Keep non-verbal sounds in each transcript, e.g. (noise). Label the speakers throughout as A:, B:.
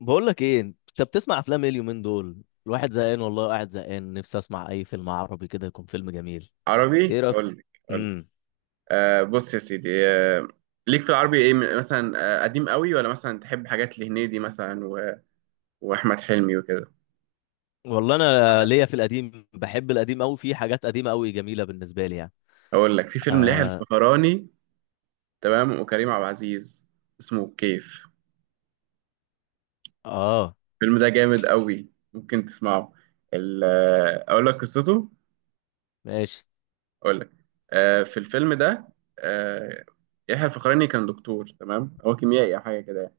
A: بقول لك ايه، انت بتسمع افلام ايه اليومين دول؟ الواحد زهقان والله، قاعد زهقان، نفسي اسمع اي فيلم عربي كده يكون فيلم جميل.
B: عربي،
A: ايه رايك؟
B: اقول لك.
A: امم
B: بص يا سيدي. ليك في العربي ايه، مثلا قديم قوي؟ ولا مثلا تحب حاجات لهنيدي مثلا واحمد حلمي وكده؟
A: والله انا ليا في القديم، بحب القديم قوي، في حاجات قديمه قوي جميله بالنسبه لي يعني.
B: اقول لك في فيلم ليحيى
A: اه.
B: الفخراني، تمام، وكريم عبد العزيز. اسمه الكيف.
A: اه.
B: الفيلم ده جامد قوي، ممكن تسمعه. ال... آه، اقول لك قصته.
A: ماشي.
B: اقول لك. في الفيلم ده، آه يحيى الفخراني كان دكتور، تمام، هو كيميائي او حاجه كده يعني.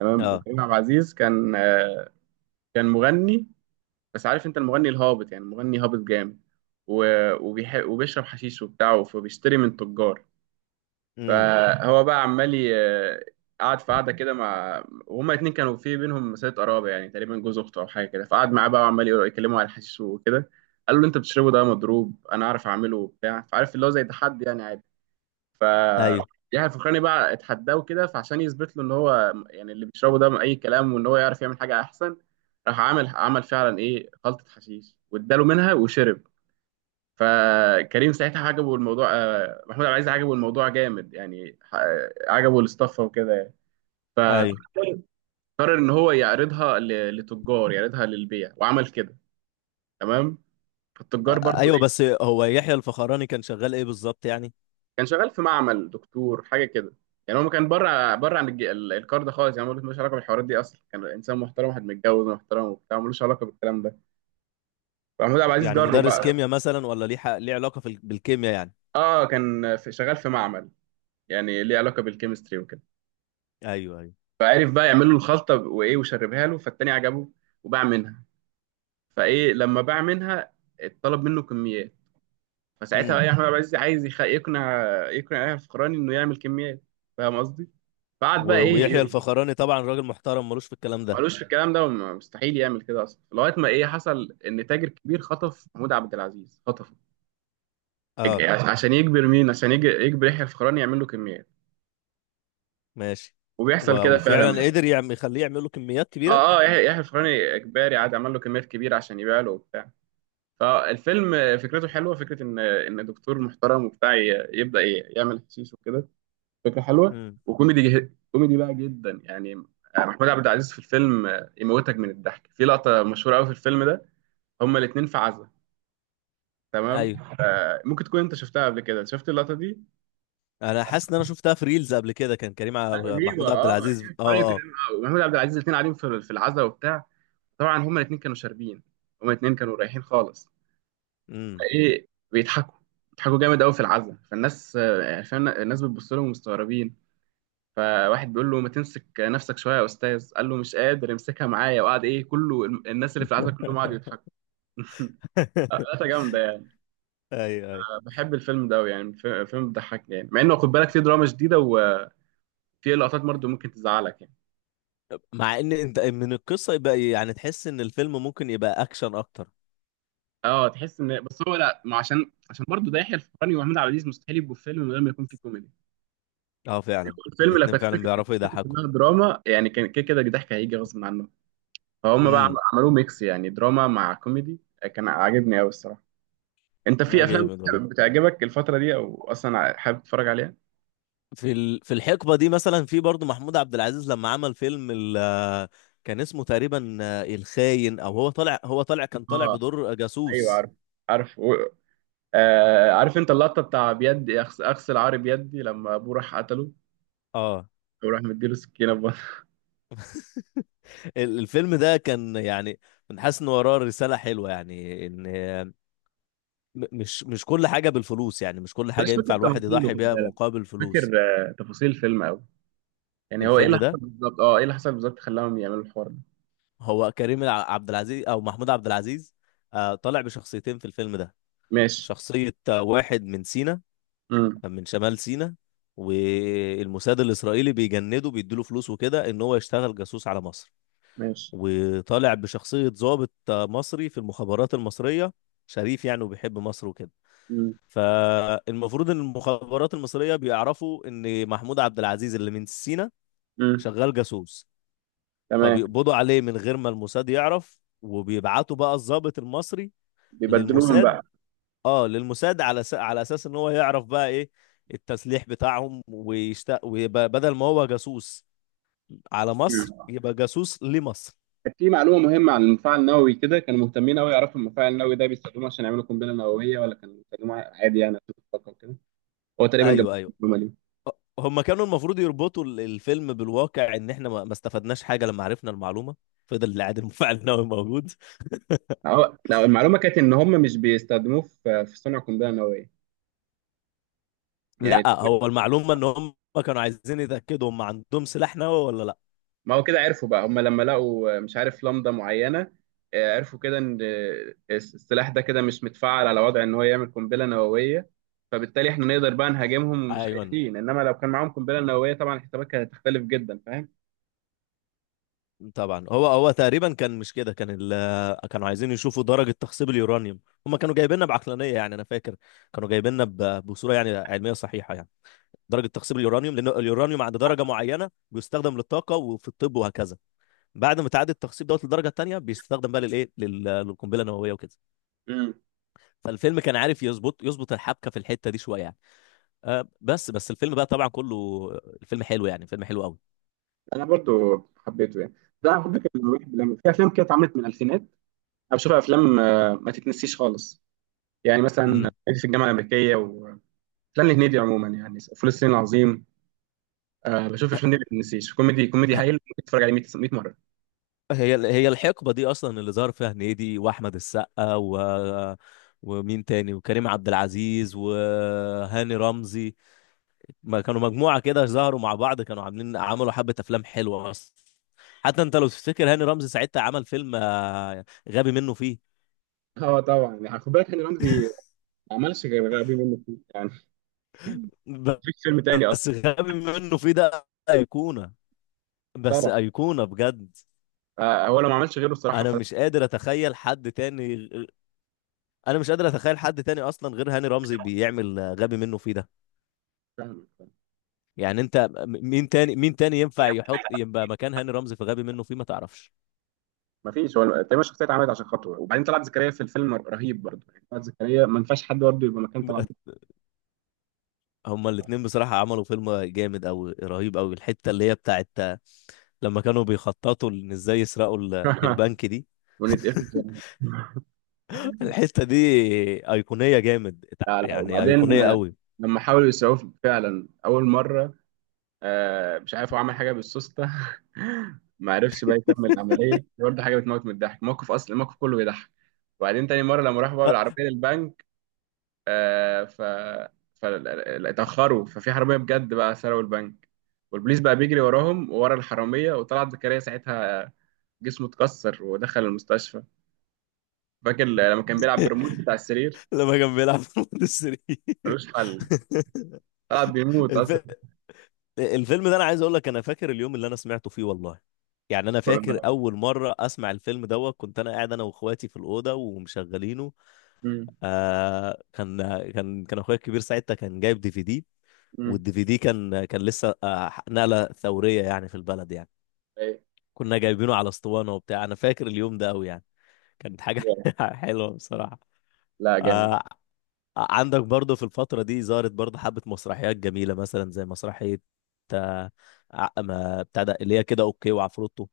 B: تمام.
A: اه.
B: وكريم عبد العزيز كان، كان مغني. بس عارف انت المغني الهابط؟ يعني مغني هابط جامد. و... وبيشرب حشيش وبتاعه، فبيشتري من تجار.
A: امم.
B: فهو بقى عمال قعد في قعده كده مع، وهما الاتنين كانوا في بينهم مسألة قرابه، يعني تقريبا جوز اخته او حاجه كده. فقعد معاه بقى وعمال يكلمه على الحشيش وكده. قال له انت بتشربه ده مضروب، انا عارف اعمله وبتاع، فعارف اللي هو زي تحدي يعني عادي. ف
A: ايوه،
B: يحيى الفخراني بقى اتحداه كده، فعشان يثبت له ان هو، يعني، اللي بيشربه ده اي كلام، وان هو يعرف يعمل حاجه احسن. راح عامل، عمل فعلا ايه، خلطه حشيش، واداله منها وشرب. فكريم ساعتها عجبه الموضوع، محمود عبد العزيز عجبه الموضوع جامد يعني، عجبه الاستفه وكده يعني. فقرر
A: ايوه.
B: ان هو يعرضها لتجار، يعرضها للبيع، وعمل كده، تمام. فالتجار
A: آه، آه،
B: برضو
A: ايوه، بس هو يحيى الفخراني كان شغال ايه بالظبط يعني؟
B: كان شغال في معمل دكتور حاجه كده، يعني هو ما كان بره بره عن الكار ده خالص، يعني هو ملوش علاقه بالحوارات دي اصلا. كان انسان محترم، واحد متجوز ومحترم وبتاع، ملوش علاقه بالكلام ده. فمحمود عبد العزيز
A: يعني
B: جره
A: مدرس
B: بقى.
A: كيمياء مثلا، ولا ليه ليه علاقه بالكيمياء يعني؟
B: اه، كان في، شغال في معمل، يعني ليه علاقه بالكيمستري وكده.
A: ايوه، ايوه.
B: فعرف بقى يعمل له الخلطه، وايه، وشربها له، فالتاني عجبه وباع منها. فايه، لما باع منها اتطلب منه كميات. فساعتها
A: امم.
B: بقى احمد عبد العزيز عايز يقنع يحيى الفخراني انه يعمل كميات. فاهم قصدي؟ فقعد بقى
A: ويحيى
B: ايه،
A: الفخراني طبعا راجل محترم، ملوش في الكلام ده.
B: ملوش في الكلام ده، وم- مستحيل يعمل كده اصلا، لغايه ما ايه حصل، ان تاجر كبير خطف محمود عبد العزيز، خطفه
A: اه.
B: عشان يجبر مين، يجبر يحيى الفخراني يعمل له كميات.
A: ماشي.
B: وبيحصل كده
A: وفعلا
B: فعلا.
A: قدر يعمل يخليه يعمل له كميات كبيره.
B: اه اه، يحيى الفخراني اجباري عاد عمل له كميات كبيره عشان يبيع له وبتاع. فالفيلم فكرته حلوه، فكره ان دكتور محترم وبتاع يعمل حشيش وكده. فكره حلوه،
A: امم.
B: وكوميدي كوميدي بقى جدا يعني. محمود عبد العزيز في الفيلم يموتك من الضحك في لقطه مشهوره قوي في الفيلم ده. هما الاثنين في عزا، تمام.
A: ايوه.
B: ممكن تكون انت شفتها قبل كده، شفت اللقطه دي.
A: انا حاسس ان انا شفتها في ريلز قبل كده، كان
B: رهيبه،
A: محمود عبد
B: اه،
A: العزيز.
B: يعني فعلا
A: اه،
B: كده،
A: اه.
B: ومحمود عبد العزيز الاثنين قاعدين في العزاء وبتاع. طبعا هما الاثنين كانوا شاربين، هما الاثنين كانوا رايحين خالص.
A: امم.
B: ايه، بيضحكوا، بيضحكوا جامد قوي في العزاء. فالناس، يعني فاهم، الناس بتبص لهم مستغربين. فواحد بيقول له ما تمسك نفسك شويه يا استاذ، قال له مش قادر امسكها معايا. وقعد ايه كله، الناس اللي في العزاء
A: (laughs)
B: كلهم قعدوا يضحكوا. (laughs) ثلاثه جامده يعني.
A: ايوه، ايوه.
B: بحب الفيلم ده أوي يعني، فيلم بيضحك يعني، مع انه خد بالك فيه دراما شديده، في لقطات برضه ممكن تزعلك يعني.
A: مع ان انت من القصه يبقى يعني تحس ان الفيلم ممكن يبقى اكشن اكتر.
B: اه، تحس ان، بس هو لا، ما عشان، برضه ده يحيى الفخراني ومحمود عبد العزيز، مستحيل يبقوا في فيلم من غير ما يكون في كوميدي.
A: اه، فعلا
B: الفيلم لو
A: الاتنين
B: كانت
A: فعلا
B: فكره، كانت
A: بيعرفوا
B: فكرة
A: يضحكوا.
B: كلها دراما يعني، كان كده كده الضحك هيجي غصب عنه. فهم بقى
A: امم.
B: عملوه ميكس يعني، دراما مع كوميدي، كان عاجبني قوي الصراحه. انت في
A: لا،
B: افلام
A: جامد والله.
B: بتعجبك الفتره دي، او اصلا حابب تتفرج عليها؟
A: في الحقبه دي مثلا، في برضو محمود عبد العزيز لما عمل فيلم ال... آه، كان اسمه تقريبا الخاين، او هو طالع كان طالع
B: اه،
A: بدور
B: ايوه
A: جاسوس.
B: عارف، عارف. و... آه عارف انت اللقطه بتاع بيدي، اغسل عاري بيدي، لما ابوه راح قتله
A: اه.
B: وراح مديله سكينه في بطنه.
A: الفيلم ده كان يعني، من حاسس ان وراه رسالة حلوة يعني، ان مش كل حاجة بالفلوس، يعني مش كل حاجة
B: مش فاكر
A: ينفع الواحد
B: تفاصيله،
A: يضحي بيها مقابل
B: فاكر
A: فلوس.
B: تفاصيل الفيلم قوي. يعني هو ايه
A: الفيلم
B: اللي
A: ده،
B: حصل بالظبط، اه ايه اللي حصل بالظبط خلاهم يعملوا الحوار ده؟
A: هو كريم عبد العزيز او محمود عبد العزيز طالع بشخصيتين في الفيلم ده.
B: ماشي.
A: شخصية واحد من سينا،
B: امم.
A: من شمال سينا. والموساد الإسرائيلي بيجنده، بيديله فلوس وكده، ان هو يشتغل جاسوس على مصر.
B: ماشي.
A: وطالع بشخصية ضابط مصري في المخابرات المصرية، شريف يعني، وبيحب مصر وكده.
B: امم.
A: فالمفروض ان المخابرات المصريه بيعرفوا ان محمود عبد العزيز اللي من سينا
B: امم.
A: شغال جاسوس.
B: تمام.
A: فبيقبضوا عليه من غير ما الموساد يعرف، وبيبعتوا بقى الضابط المصري
B: بيبدلوهم
A: للموساد.
B: بقى.
A: اه، للموساد، على على اساس ان هو يعرف بقى ايه التسليح بتاعهم، ويبقى بدل ما هو جاسوس على مصر،
B: مم.
A: يبقى جاسوس لمصر.
B: كانت في معلومه مهمه عن المفاعل النووي كده، كانوا مهتمين قوي يعرفوا المفاعل النووي ده بيستخدموه عشان يعملوا قنبله نوويه، ولا كانوا بيستخدموه عادي يعني عشان الطاقه وكده. هو تقريبا جاب
A: ايوه، ايوه.
B: المعلومه دي.
A: هم كانوا المفروض يربطوا الفيلم بالواقع، ان احنا ما استفدناش حاجه لما عرفنا المعلومه. فضل العادل المفاعل النووي موجود.
B: لا، المعلومه كانت ان هم مش بيستخدموه في صنع قنبله نوويه يعني.
A: لا، هو المعلومة ان هم كانوا عايزين يتأكدوا هم عندهم سلاح نووي ولا لا.
B: ما هو كده عرفوا بقى، هم لما لقوا، مش عارف، لمضة معينة عرفوا كده ان السلاح ده كده مش متفعل على وضع ان هو يعمل قنبلة نووية. فبالتالي احنا نقدر بقى نهاجمهم ومش
A: ايوه.
B: خايفين، انما لو كان معاهم قنبلة نووية طبعا الحسابات كانت هتختلف جدا، فاهم.
A: طبعا هو تقريبا كان مش كده، كانوا عايزين يشوفوا درجة تخصيب اليورانيوم. هم كانوا جايبيننا بعقلانية يعني، انا فاكر كانوا جايبيننا بصورة يعني علمية صحيحة يعني. درجة تخصيب اليورانيوم، لان اليورانيوم عند درجة معينة بيستخدم للطاقة وفي الطب وهكذا. بعد ما تعدي التخصيب دوت للدرجة التانية، بيستخدم بقى للايه للقنبلة النووية وكده.
B: امم.
A: فالفيلم كان عارف يظبط الحبكة في الحتة دي شوية يعني. بس الفيلم بقى طبعا كله، الفيلم حلو يعني، فيلم حلو قوي.
B: انا برضو حبيته يعني. ده على فكره في افلام كده اتعملت من الالفينات، انا بشوف افلام ما تتنسيش خالص، يعني مثلا
A: امم.
B: صعيدي في الجامعه الامريكيه، وافلام الهنيدي عموما، يعني فول الصين العظيم. بشوف الافلام دي ما تتنسيش، كوميدي، كوميدي هايل، ممكن تتفرج عليه 100 مره.
A: هي الحقبه دي اصلا اللي ظهر فيها هنيدي، واحمد السقا، ومين تاني، وكريم عبد العزيز وهاني رمزي. ما كانوا مجموعه كده، ظهروا مع بعض، كانوا عملوا حبه افلام حلوه اصلا. حتى انت لو تفتكر، هاني رمزي ساعتها عمل فيلم غبي منه فيه.
B: اه طبعا يعني خد بالك، هاني رمزي ما عملش غير غبي منه فيه يعني،
A: ب-
B: مفيش فيلم تاني
A: بس
B: اصلا.
A: غبي منه فيه ده ايقونه، بس
B: طبعا.
A: ايقونه بجد.
B: آه، هو لو ما عملش غيره، الصراحه
A: انا
B: فلا.
A: مش قادر اتخيل حد تاني. انا مش قادر اتخيل حد تاني اصلا غير هاني رمزي بيعمل غبي منه فيه ده.
B: فاهم.
A: يعني انت مين تاني ينفع يحط يبقى مكان هاني رمزي في غبي منه فيه، ما تعرفش؟
B: مفيش، هو تقريبا الشخصيه اتعملت عشان خاطره. وبعدين طلعت زكريا في الفيلم رهيب برضه يعني، طلعت زكريا ما ينفعش حد برضه يبقى مكان طلعت
A: (laughs) هما الاتنين بصراحة عملوا فيلم جامد أوي، رهيب أوي. الحتة اللي هي بتاعت لما كانوا بيخططوا إن إزاي يسرقوا ال-
B: زكريا.
A: البنك دي.
B: (laughs)
A: (laughs)
B: ونتقفل.
A: الحتة دي أيقونية جامد،
B: لا لا،
A: يعني
B: وبعدين
A: أيقونية أوي.
B: لما حاولوا يسعوه فعلا اول مره، مش عارف هو عمل حاجه بالسوسته، (laughs) ما عرفش بقى يكمل العمليه برضه، حاجه بتموت من الضحك، موقف اصلا الموقف كله بيضحك. وبعدين تاني مره لما راحوا بقى
A: (laughs)
B: بالعربيه للبنك، آه ف ف اتاخروا، ففي حراميه بجد بقى سرقوا البنك، والبوليس بقى بيجري وراهم وورا الحراميه، وطلعت زكريا ساعتها جسمه اتكسر ودخل المستشفى. فاكر لما كان بيلعب بالريموت بتاع السرير،
A: لما كان بيلعب في السرير.
B: ملوش حل، طلع بيموت اصلا.
A: (laughs) الفيلم ده انا عايز اقول لك، انا فاكر اليوم اللي انا سمعته فيه والله. يعني انا
B: (laughs) ولا
A: فاكر
B: لا؟
A: اول مره اسمع الفيلم دوت، كنت انا قاعد انا واخواتي في الاوضه ومشغلينه.
B: مم.
A: آه كان كان اخويا الكبير ساعتها كان جايب DVD.
B: مم.
A: والدي في دي كان لسه نقله ثوريه يعني في البلد يعني. كنا جايبينه على اسطوانه وبتاع، انا فاكر اليوم ده قوي يعني، كانت حاجه
B: أيوة.
A: (laughs) حلوه بصراحه.
B: لا جامد.
A: آه عندك برضه في الفترة دي، ظهرت برضه حبة مسرحيات جميلة، مثلا زي مسرحية آه، ما بتاع ده اللي هي كده اوكي وعفروتو.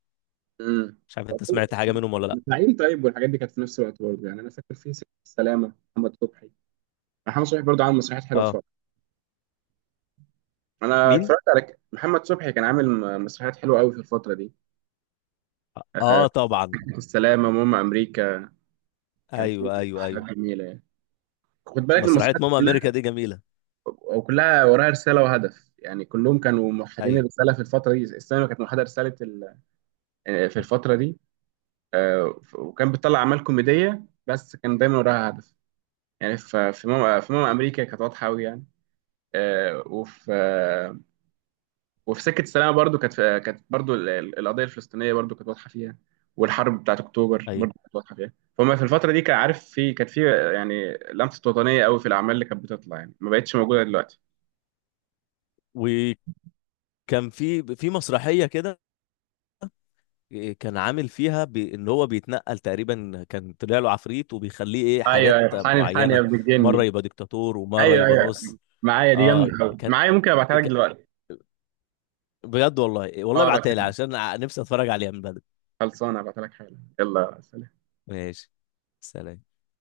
B: امم.
A: مش عارف انت سمعت حاجة منهم ولا لا.
B: الزعيم، طيب، والحاجات دي كانت في نفس الوقت برضه يعني. انا فاكر في سكه السلامه، محمد صبحي، محمد صبحي برضه عامل مسرحيات حلوه في
A: اه.
B: الفتره. انا
A: مين؟
B: اتفرجت على محمد صبحي، كان عامل مسرحيات حلوه قوي في الفتره دي. آه،
A: اه، طبعا.
B: سكه السلامه، ماما امريكا، كان في
A: ايوه، ايوه،
B: حاجات
A: ايوه.
B: جميله يعني. خد بالك
A: مسرحية
B: المسرحيات
A: ماما امريكا
B: كلها،
A: دي جميلة.
B: او كلها وراها رساله وهدف، يعني كلهم كانوا موحدين
A: ايوه،
B: الرساله في الفتره دي. السينما كانت موحده رساله ال... آه، في الفتره دي، وكان بتطلع اعمال كوميديه، بس كان دايما وراها هدف. يعني في ماما امريكا كانت واضحه قوي يعني، آه، وفي آه، وفي سكه السلام برضو كانت برضو القضيه الفلسطينيه برضو كانت واضحه فيها، والحرب بتاعت اكتوبر
A: ايوه.
B: برضو كانت واضحه فيها. فما في الفتره دي كان، عارف، في، كانت في يعني لمسه وطنيه قوي في الاعمال اللي كانت بتطلع يعني، ما بقتش موجوده دلوقتي.
A: وكان في مسرحية كده، كان عامل فيها بان هو بيتنقل تقريبا، كان طلع له عفريت وبيخليه ايه
B: ايوه
A: حاجات
B: ايوه، حاني الحاني يا
A: معينة.
B: ابن
A: مرة
B: الجني.
A: يبقى دكتاتور، ومرة
B: ايوه
A: يبقى
B: ايوه،
A: نص.
B: معايا دي جامده
A: اه.
B: قوي،
A: كان
B: معايا، ممكن ابعتها لك دلوقتي.
A: بجد، والله والله
B: اه ابعتها
A: ابعتها لي،
B: لك.
A: عشان نفسي اتفرج عليها من بدري.
B: خلصانه ابعتها لك حالا. يلا سلام.
A: ماشي. سلام.